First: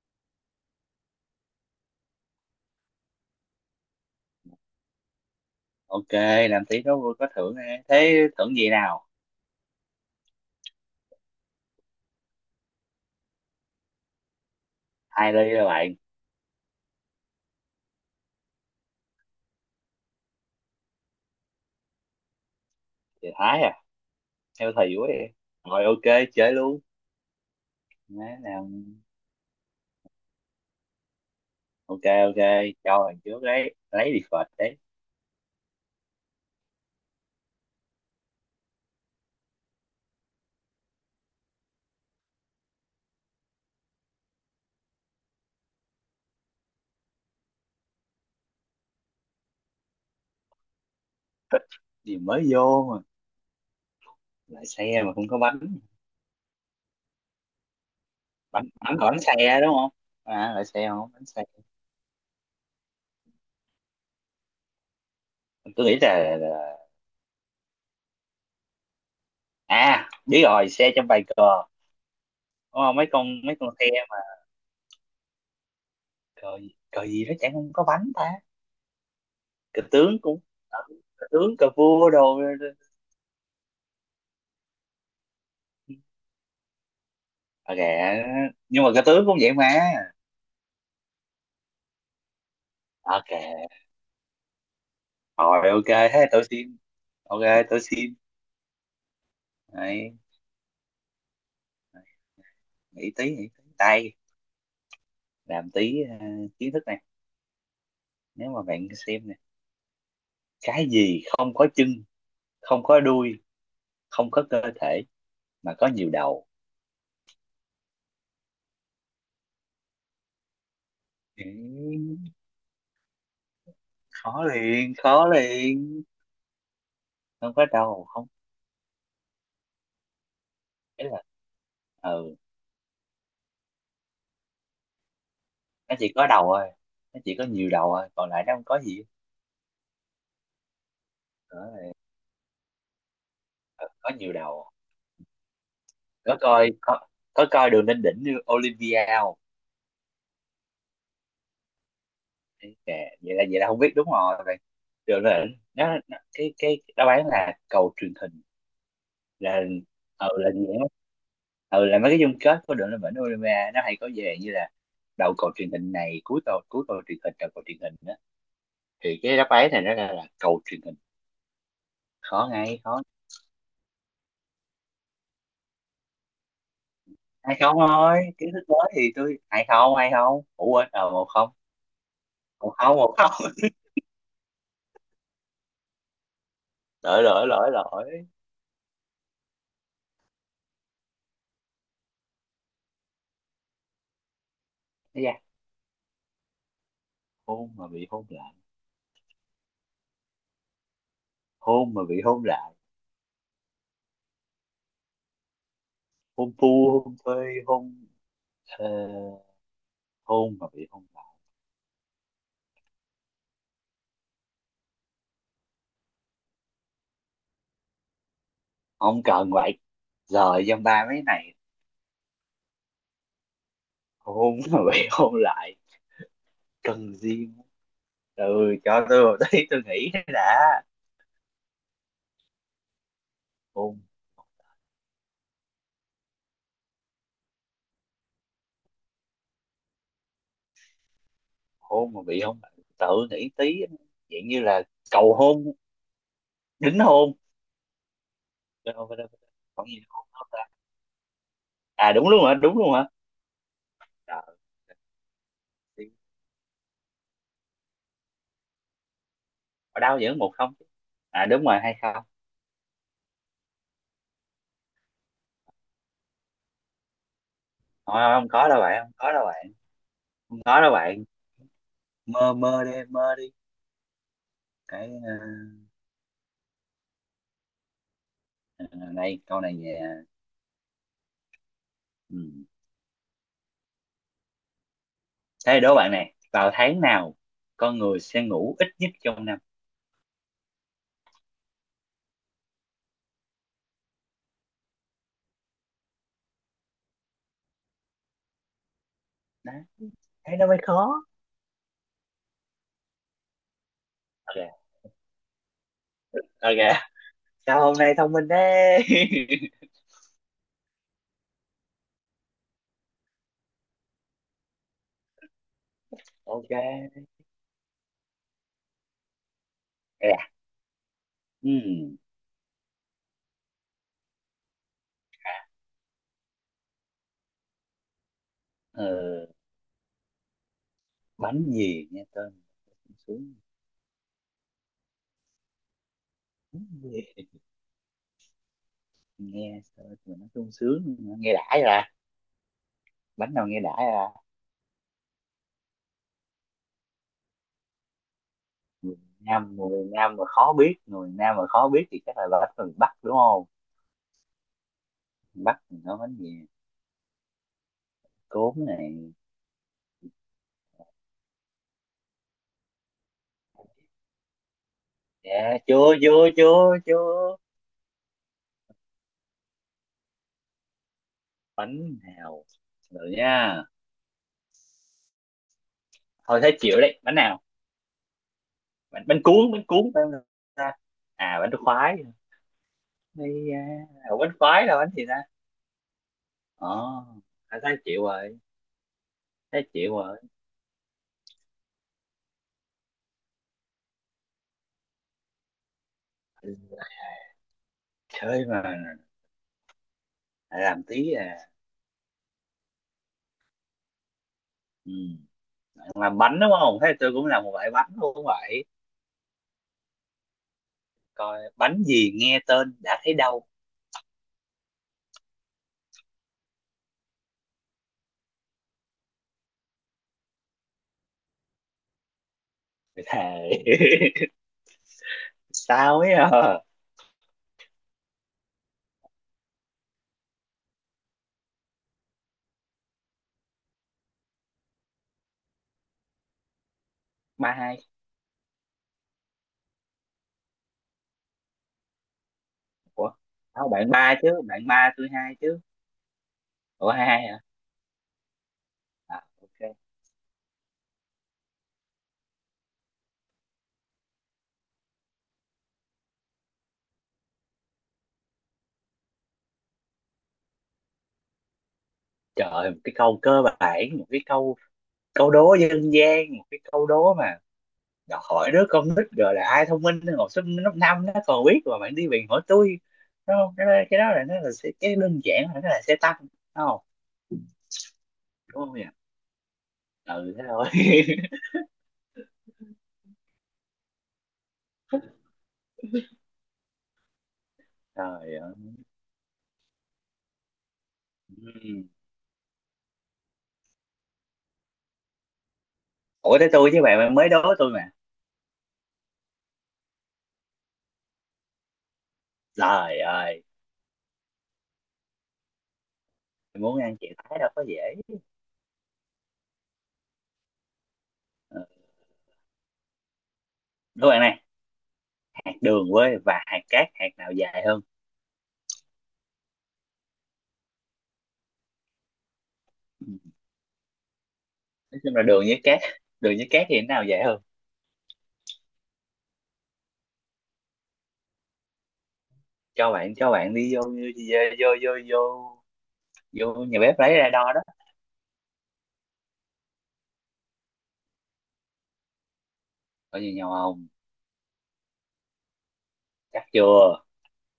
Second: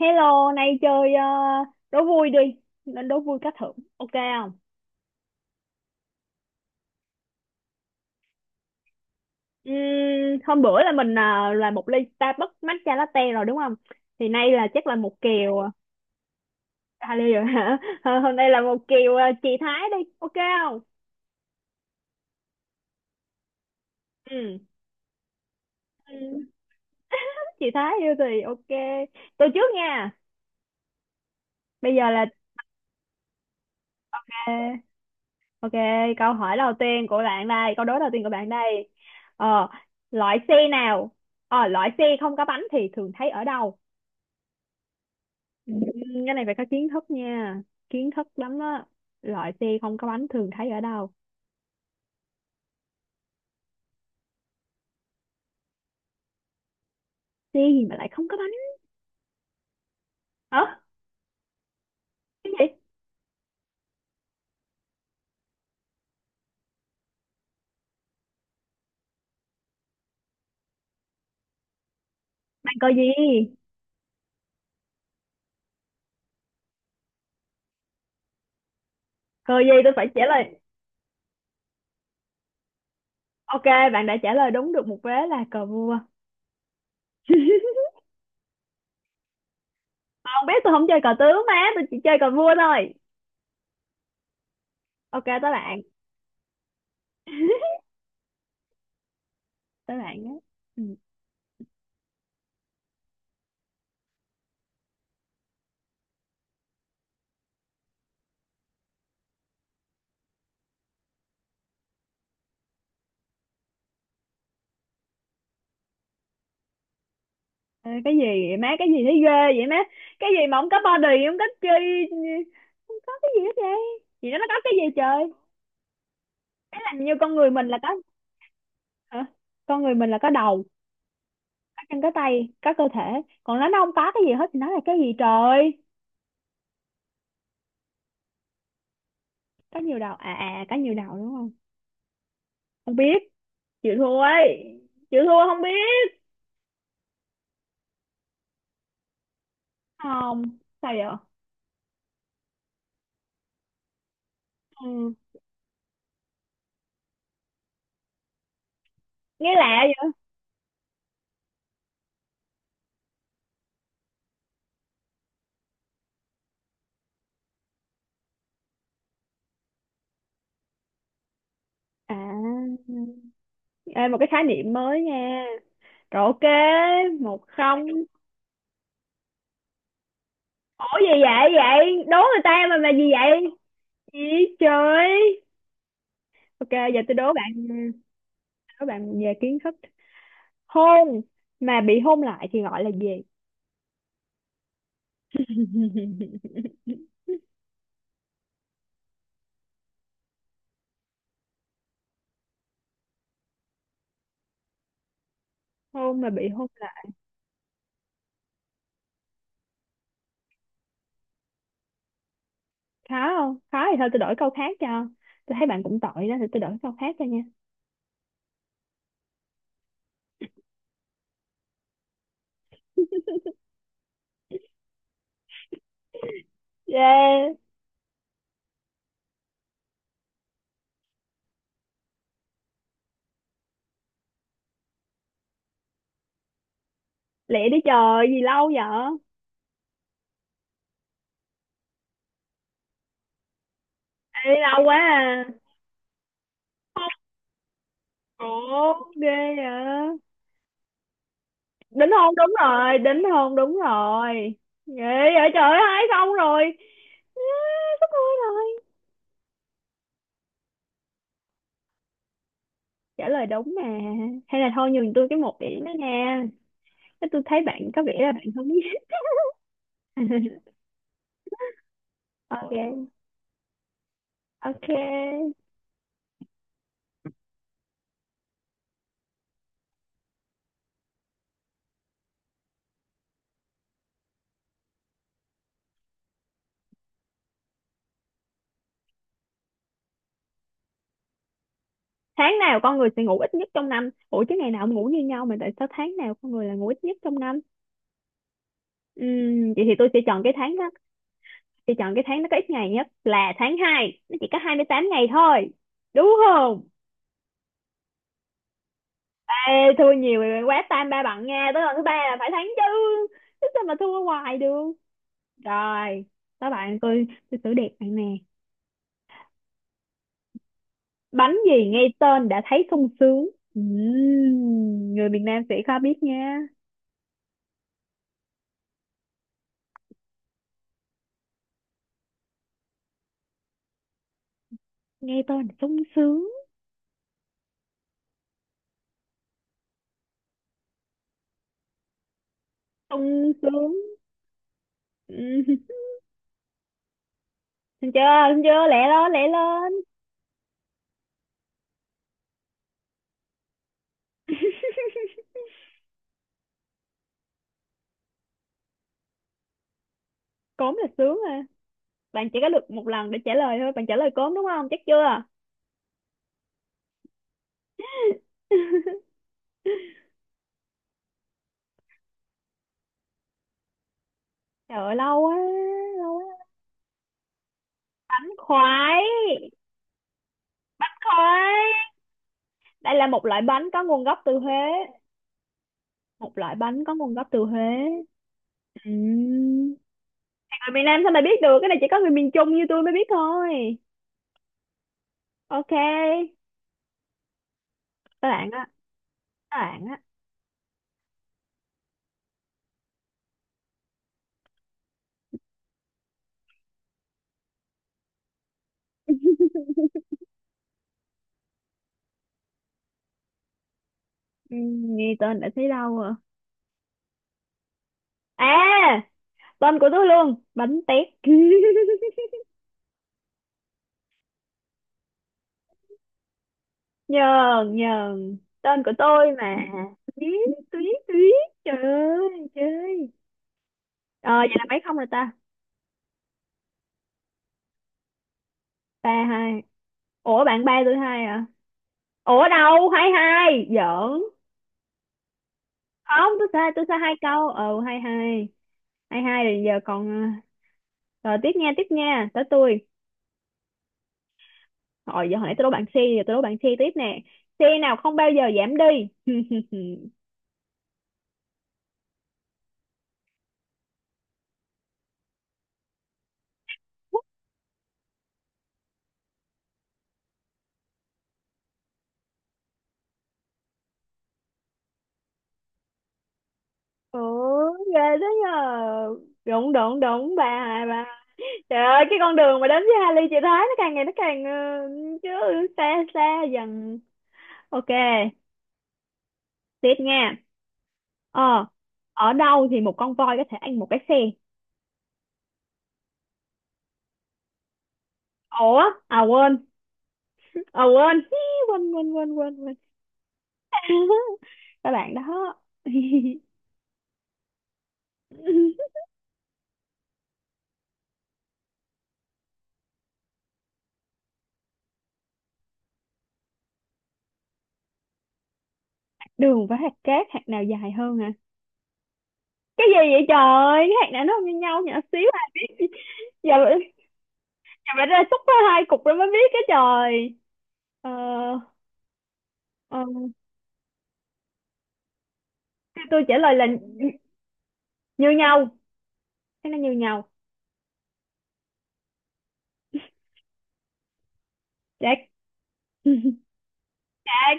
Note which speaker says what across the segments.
Speaker 1: Hello, nay chơi đố vui đi, nên đố vui cá thưởng, ok không?
Speaker 2: Ok, làm tí đó vui có thưởng nè. Thế thưởng gì nào?
Speaker 1: Ừm, Hôm bữa là mình là một ly Starbucks matcha latte rồi đúng không? Thì nay là chắc là một
Speaker 2: Hai ly
Speaker 1: kèo
Speaker 2: rồi bạn.
Speaker 1: à, ly rồi hả? Hôm nay là một kèo chị Thái đi, ok không?
Speaker 2: Thì thái à.
Speaker 1: Ừ.
Speaker 2: Theo thầy vui đi. Rồi ok,
Speaker 1: Ừ,
Speaker 2: chơi luôn.
Speaker 1: chị Thái yêu
Speaker 2: Má
Speaker 1: thì ok.
Speaker 2: làm.
Speaker 1: Tôi trước nha. Bây
Speaker 2: Ok,
Speaker 1: giờ là
Speaker 2: ok, cho bạn trước đấy lấy đi phật đấy.
Speaker 1: ok, câu hỏi đầu tiên của bạn đây, câu đố đầu tiên của bạn đây. Ờ, Loại xe nào? Loại xe không có bánh thì thường thấy ở đâu? Ừ, cái này phải có kiến thức nha, kiến thức lắm á. Loại xe không có bánh thường thấy ở đâu?
Speaker 2: Gì mới vô mà lại xe mà không có bánh bánh
Speaker 1: Xe gì mà lại không có bánh?
Speaker 2: bánh. Còn bánh xe đúng không? À
Speaker 1: Hả?
Speaker 2: lại xe không bánh xe.
Speaker 1: Cái gì?
Speaker 2: Tôi nghĩ là. À biết rồi, xe trong bài cờ.
Speaker 1: Bạn
Speaker 2: Đúng
Speaker 1: cờ
Speaker 2: không?
Speaker 1: gì?
Speaker 2: Mấy con xe mà. Cờ gì nó chẳng không có bánh ta.
Speaker 1: Cờ gì
Speaker 2: Cờ
Speaker 1: tôi phải
Speaker 2: tướng
Speaker 1: trả
Speaker 2: cũng.
Speaker 1: lời?
Speaker 2: Cờ tướng cờ vua đồ.
Speaker 1: Ok, bạn đã trả lời đúng được một vế là cờ vua.
Speaker 2: Ok. Nhưng mà cái tướng cũng vậy mà.
Speaker 1: Không biết, tôi không chơi cờ tướng, má tôi chỉ chơi cờ vua thôi.
Speaker 2: Ok.
Speaker 1: Ok, tới
Speaker 2: Rồi
Speaker 1: bạn.
Speaker 2: ok. Thế tôi xin. Ok. Tôi xin.
Speaker 1: Tới
Speaker 2: Đấy.
Speaker 1: bạn á. Ừ.
Speaker 2: Nghĩ tí tay. Làm tí kiến thức này. Nếu mà bạn xem nè, cái gì không có chân, không có đuôi, không có cơ thể, mà có nhiều đầu.
Speaker 1: Ê, cái gì vậy má? Cái gì thấy ghê vậy má? Cái gì mà không có body, không có chi,
Speaker 2: Ừ,
Speaker 1: không có cái gì hết vậy? Vậy
Speaker 2: khó
Speaker 1: nó có cái gì
Speaker 2: liền,
Speaker 1: trời?
Speaker 2: khó liền.
Speaker 1: Cái làm như con người
Speaker 2: Không
Speaker 1: mình
Speaker 2: có
Speaker 1: là có?
Speaker 2: đầu không?
Speaker 1: Hả? Con người mình là có đầu,
Speaker 2: Ấy là,
Speaker 1: anh có
Speaker 2: ừ,
Speaker 1: tay, có cơ thể, còn nó không có cái gì hết thì nó là cái gì trời?
Speaker 2: nó chỉ có đầu thôi. Nó chỉ có nhiều đầu thôi, còn lại nó không có gì.
Speaker 1: Có nhiều đầu à? À có nhiều đầu đúng không?
Speaker 2: Đó là-
Speaker 1: Không biết.
Speaker 2: ờ,
Speaker 1: Chịu
Speaker 2: có
Speaker 1: thua
Speaker 2: nhiều đầu.
Speaker 1: ấy. Chịu thua không biết.
Speaker 2: có coi có có coi đường lên đỉnh như Olympia không?
Speaker 1: Không. Sao vậy?
Speaker 2: Đấy, kệ, vậy là không biết đúng rồi.
Speaker 1: Ừ.
Speaker 2: Rồi là nó cái đáp án là cầu truyền hình.
Speaker 1: Nghe
Speaker 2: Là,
Speaker 1: lạ vậy
Speaker 2: ừ, là gì đó. Ừ, là mấy cái chung kết của đội lên vĩnh Olympia, nó hay có về như là đầu cầu truyền hình này, cuối cầu, cuối cầu truyền hình, đầu cầu truyền hình đó. Thì cái đáp án này nó ra là cầu truyền hình.
Speaker 1: à.
Speaker 2: Khó ngay khó.
Speaker 1: Ê, một cái khái niệm mới nha. Rồi ok. một
Speaker 2: Hay không
Speaker 1: không
Speaker 2: thôi, kiến thức mới thì tôi hay không, hay không, ủa quên,
Speaker 1: Ủa gì
Speaker 2: một không.
Speaker 1: vậy? Vậy đố người ta
Speaker 2: Một
Speaker 1: mà
Speaker 2: không,
Speaker 1: gì
Speaker 2: một không.
Speaker 1: vậy? Gì trời. Ok, giờ tôi
Speaker 2: Lỗi,
Speaker 1: đố
Speaker 2: lỗi,
Speaker 1: bạn
Speaker 2: lỗi,
Speaker 1: nha.
Speaker 2: lỗi.
Speaker 1: Đố bạn về kiến thức. Hôn mà bị hôn lại thì gọi là gì?
Speaker 2: Ây da, hôn mà bị hôn lại. Hôn mà bị hôn lại.
Speaker 1: Không mà bị
Speaker 2: Hôn
Speaker 1: hôn
Speaker 2: phu,
Speaker 1: lại.
Speaker 2: hôn phê, hôn. Ờ, hôn mà bị hôn lại.
Speaker 1: Khó không? Khó thì thôi tôi đổi câu khác cho. Tôi thấy bạn cũng tội đó thì tôi đổi câu khác cho nha.
Speaker 2: Không cần vậy. Giờ dăm ba mấy này. Hôn mà bị hôn lại cần gì.
Speaker 1: Yeah.
Speaker 2: Từ, cho tôi một tí tôi nghĩ đã. Hôn.
Speaker 1: Lẹ đi trời gì lâu vậy?
Speaker 2: Hôn mà bị hôn lại. Tự nghĩ tí. Dạng
Speaker 1: Ê,
Speaker 2: như là
Speaker 1: lâu quá
Speaker 2: cầu
Speaker 1: à.
Speaker 2: hôn, đính hôn.
Speaker 1: Ủa
Speaker 2: Đâu, đâu, đâu,
Speaker 1: ghê
Speaker 2: đâu. Còn gì nữa
Speaker 1: vậy.
Speaker 2: hôn không ta?
Speaker 1: Đính
Speaker 2: À đúng
Speaker 1: hôn
Speaker 2: luôn
Speaker 1: đúng
Speaker 2: hả? Đúng luôn
Speaker 1: rồi,
Speaker 2: hả?
Speaker 1: đính hôn đúng
Speaker 2: Trời
Speaker 1: rồi. Ghê vậy trời ơi, hai
Speaker 2: ơi,
Speaker 1: xong rồi. À, sắp hôn rồi.
Speaker 2: ở đâu vẫn một không chứ? À đúng rồi hay không.
Speaker 1: Trả lời đúng mà. Hay là thôi nhường tôi cái một điểm đó nha. Thế, tôi thấy bạn có
Speaker 2: Không,
Speaker 1: vẻ là bạn
Speaker 2: không
Speaker 1: không
Speaker 2: có đâu
Speaker 1: biết.
Speaker 2: bạn, không có đâu bạn, không có đâu bạn. Mơ mơ đi,
Speaker 1: Ok,
Speaker 2: mơ đi. Cái,
Speaker 1: ok.
Speaker 2: ờ, này câu này về, ừ. Thế đố bạn này, vào tháng nào con người sẽ ngủ ít nhất trong năm?
Speaker 1: Tháng nào con người sẽ ngủ ít nhất trong năm? Ủa chứ ngày nào cũng ngủ như nhau mà tại sao tháng nào con người là ngủ ít nhất trong năm?
Speaker 2: Đó,
Speaker 1: Vậy thì tôi sẽ chọn cái
Speaker 2: thế nó
Speaker 1: tháng
Speaker 2: mới
Speaker 1: đó.
Speaker 2: khó.
Speaker 1: Thì chọn cái tháng nó có ít ngày nhất là tháng 2, nó chỉ có hai mươi
Speaker 2: Ok,
Speaker 1: tám ngày thôi, đúng
Speaker 2: ok,
Speaker 1: không?
Speaker 2: sao hôm nay thông minh thế?
Speaker 1: Ê, thua nhiều rồi, quá tam ba bằng nha, tới lần thứ ba là phải thắng chứ. Chứ sao mà thua hoài được. Rồi. Các
Speaker 2: Ok.
Speaker 1: bạn, tôi xử đẹp bạn nè.
Speaker 2: À.
Speaker 1: Bánh gì nghe
Speaker 2: Ừm,
Speaker 1: tên đã thấy sung sướng? Ừm, Người miền Nam sẽ khó biết nha.
Speaker 2: ờ, bánh gì nghe tên sung sướng?
Speaker 1: Nghe tên là sung sướng.
Speaker 2: Nghe tên mà nó sung sướng, nghe đã ra.
Speaker 1: Sung
Speaker 2: Bánh nào nghe đã
Speaker 1: sướng.
Speaker 2: ra?
Speaker 1: Ừ. Thấy chưa? Thấy chưa, lẹ
Speaker 2: Người
Speaker 1: lên, lẹ
Speaker 2: nam,
Speaker 1: lên.
Speaker 2: người nam mà khó biết, người nam mà khó biết thì chắc là bánh từ bắc đúng không? Bắc thì nó bánh gì? Cốm này.
Speaker 1: Cốm là sướng à? Bạn chỉ có được một lần để trả lời thôi, bạn trả lời cốm đúng không? Chắc chưa?
Speaker 2: Dạ, chưa, chưa, chưa, chưa. Bánh nào? Rồi nha.
Speaker 1: Trời ơi, lâu quá, lâu
Speaker 2: Thôi
Speaker 1: quá.
Speaker 2: thấy chịu đấy, bánh nào?
Speaker 1: Bánh khoái.
Speaker 2: Bánh cuốn, bánh cuốn phải không ta? À bánh
Speaker 1: Khoái.
Speaker 2: khoái.
Speaker 1: Đây là một loại
Speaker 2: Đây. À,
Speaker 1: bánh có nguồn gốc
Speaker 2: ủa, bánh
Speaker 1: từ Huế.
Speaker 2: khoái là bánh gì ta?
Speaker 1: Một loại bánh có
Speaker 2: Ồ.
Speaker 1: nguồn gốc từ
Speaker 2: À, thấy
Speaker 1: Huế.
Speaker 2: chịu rồi. Thấy
Speaker 1: Ừm.
Speaker 2: chịu rồi.
Speaker 1: Người miền Nam sao mày biết được cái này, chỉ có người miền Trung như tôi mới biết thôi. Ok.
Speaker 2: Ừ,
Speaker 1: Các
Speaker 2: chơi
Speaker 1: bạn
Speaker 2: mà.
Speaker 1: á. Các bạn á.
Speaker 2: Lại làm tí à. Ừ. Làm bánh đúng không, thế tôi cũng làm một loại bánh luôn vậy. Coi bánh gì nghe tên đã thấy đau.
Speaker 1: Nghe tên đã thấy đâu à. À, tên của tôi luôn, bánh tét.
Speaker 2: Thề. Sao ấy à.
Speaker 1: Nhờn, Nhờn, tên của tôi mà. Tuyết. Tuyết. Tuyết. Trời ơi chơi ờ vậy là mấy không rồi ta?
Speaker 2: Ba hai.
Speaker 1: 3-2. Ủa bạn ba tôi hai à? Ủa đâu, hai
Speaker 2: Ủa
Speaker 1: hai
Speaker 2: không, bạn ba
Speaker 1: giỡn.
Speaker 2: chứ, bạn ba tôi hai chứ.
Speaker 1: Không, tôi sai, tôi
Speaker 2: Ủa
Speaker 1: sai
Speaker 2: hai
Speaker 1: hai
Speaker 2: hai hả?
Speaker 1: câu. Ờ, 2-2. hai
Speaker 2: À
Speaker 1: hai rồi
Speaker 2: ok.
Speaker 1: giờ còn rồi tiếp nha, tiếp nha, tới tôi. Rồi giờ hồi nãy tôi đố bạn C, giờ tôi đố bạn C tiếp nè. C nào không bao giờ giảm đi?
Speaker 2: Trời ơi, một cái câu cơ bản, một cái câu câu đố dân gian, một cái câu đố mà đòi hỏi đứa con nít, rồi là ai thông minh, học sinh lớp năm nó còn biết mà bạn đi bạn hỏi tôi. Đúng không, cái đó, cái đó là nó là sẽ- cái đơn giản là nó là xe tăng đúng không?
Speaker 1: Ủa ghê thế
Speaker 2: Đúng không nhỉ?
Speaker 1: nhờ. Đúng đúng
Speaker 2: Ừ
Speaker 1: đúng, ba
Speaker 2: thế thôi.
Speaker 1: hai ba. Trời ơi, cái con đường mà đến với Hà Ly, chị thấy nó càng ngày nó càng chứ xa, xa dần. Ok,
Speaker 2: Trời ơi.
Speaker 1: tiếp nha. Ờ,
Speaker 2: Ừm.
Speaker 1: Ở đâu thì một con voi có thể ăn một cái xe?
Speaker 2: Ủa tới tôi chứ bạn, bạn mới đố tôi mà.
Speaker 1: Ủa, à quên, à quên, Hí, quên quên quên quên quên.
Speaker 2: Trời ơi,
Speaker 1: Các bạn đó.
Speaker 2: muốn ăn chè thái đâu có dễ. Ừ. Đố bạn này, hạt đường quê và hạt cát, hạt nào dài hơn?
Speaker 1: Đường với hạt cát, hạt nào dài hơn hả? Cái gì vậy
Speaker 2: Ừ,
Speaker 1: trời? Cái hạt nào nó không như nhau nhỏ
Speaker 2: nói chung là
Speaker 1: xíu
Speaker 2: đường
Speaker 1: ai
Speaker 2: với cát,
Speaker 1: biết.
Speaker 2: đường với
Speaker 1: Giờ,
Speaker 2: cát thì cái nào dài hơn?
Speaker 1: giờ phải ra xúc ra hai cục rồi mới biết cái trời. Ờ,
Speaker 2: Cho
Speaker 1: ờ,
Speaker 2: bạn, đi vô, vô, vô vô
Speaker 1: tôi trả lời
Speaker 2: vô
Speaker 1: là
Speaker 2: nhà bếp lấy ra đo đó.
Speaker 1: như nhau. Thế nó như nhau.
Speaker 2: Có gì nhau không?
Speaker 1: Chết.
Speaker 2: Chắc chưa?
Speaker 1: Chết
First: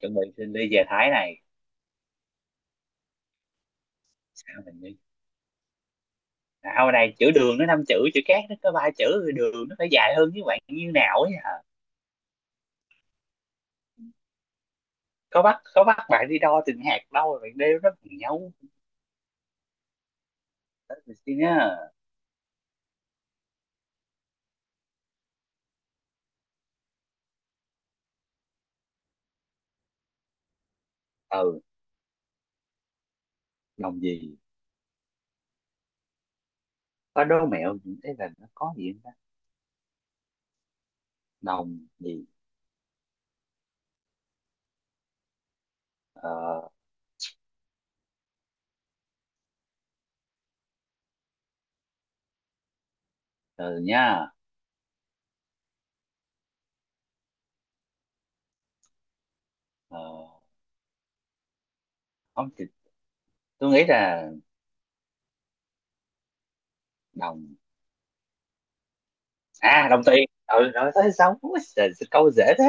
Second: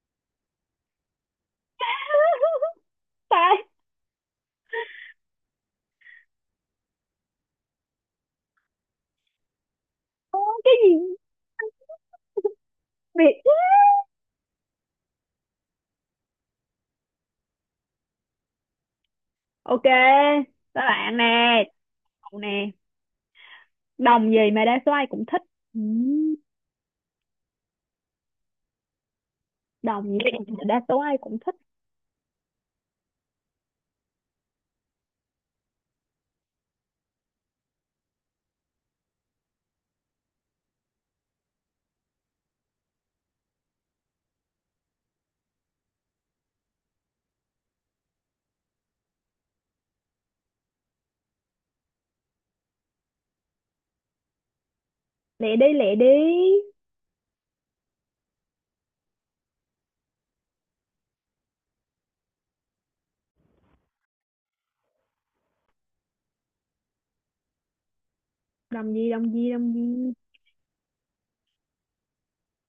Speaker 2: Chuẩn bị xin đi về Thái này.
Speaker 1: ta.
Speaker 2: Sao mình đi. Nào này, chữ đường nó năm chữ, chữ cát nó có ba chữ, rồi đường nó phải dài hơn. Với bạn
Speaker 1: Cái
Speaker 2: như
Speaker 1: gì?
Speaker 2: nào ấy hả?
Speaker 1: Việt.
Speaker 2: Có bắt, bạn đi đo từng hạt đâu, rồi bạn đeo nó bằng nhau.
Speaker 1: Ok, các
Speaker 2: Đó
Speaker 1: bạn
Speaker 2: mình
Speaker 1: nè.
Speaker 2: xin nhá.
Speaker 1: Cậu nè, đồng gì mà đa số ai cũng thích? Ừ, đồng gì mà đa số ai cũng thích?
Speaker 2: Ừ. Đồng gì? Có đố mẹo những cái là nó có gì không ta? Đồng gì? Ờ, từ nha.
Speaker 1: Lẹ đi, lẹ đi.
Speaker 2: ờ không thì tôi nghĩ là đồng.
Speaker 1: Đồng gì? Đồng gì? Đồng
Speaker 2: À đồng
Speaker 1: gì?
Speaker 2: tiền. Ừ rồi tới sống. Trời, sao câu dễ thế.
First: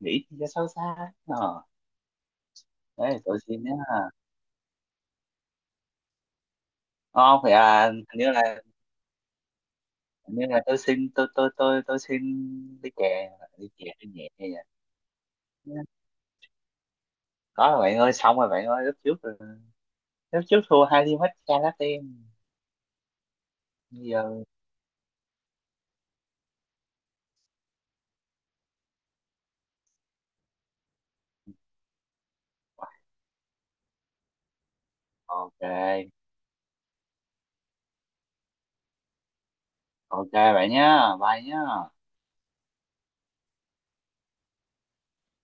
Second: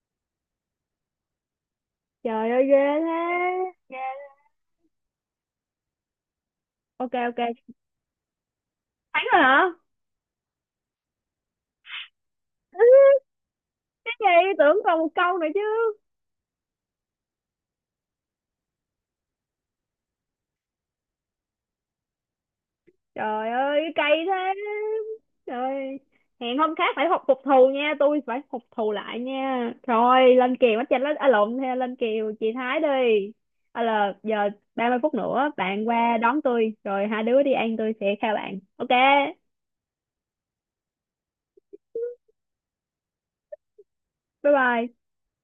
Speaker 2: Nghĩ thì cho sâu xa. Ờ
Speaker 1: Trời ơi ghê.
Speaker 2: đấy tôi xin nhé.
Speaker 1: Thế ok, ok.
Speaker 2: Không phải à, hình như là,
Speaker 1: Thắng rồi hả?
Speaker 2: hình như là tôi xin, tôi xin. Đi chè, đi chè đi,
Speaker 1: Cái
Speaker 2: nhẹ hay
Speaker 1: gì,
Speaker 2: vậy.
Speaker 1: tưởng còn một câu nữa chứ.
Speaker 2: Có rồi bạn ơi, xong rồi bạn ơi. Lúc trước, lúc trước thua hai ly matcha latte.
Speaker 1: Trời ơi,
Speaker 2: Bây
Speaker 1: cái cây
Speaker 2: giờ.
Speaker 1: thế. Trời, hẹn hôm khác phải học phục thù nha, tôi phải phục thù lại nha. Rồi, lên kèo bắt chanh lên à, lộn theo lên kèo chị Thái đi. À là giờ 30 phút nữa bạn
Speaker 2: Ok.
Speaker 1: qua đón tôi rồi hai đứa đi ăn tôi sẽ khao bạn. Ok.
Speaker 2: Ok bạn nhá. Bye nhá.
Speaker 1: Bye bye.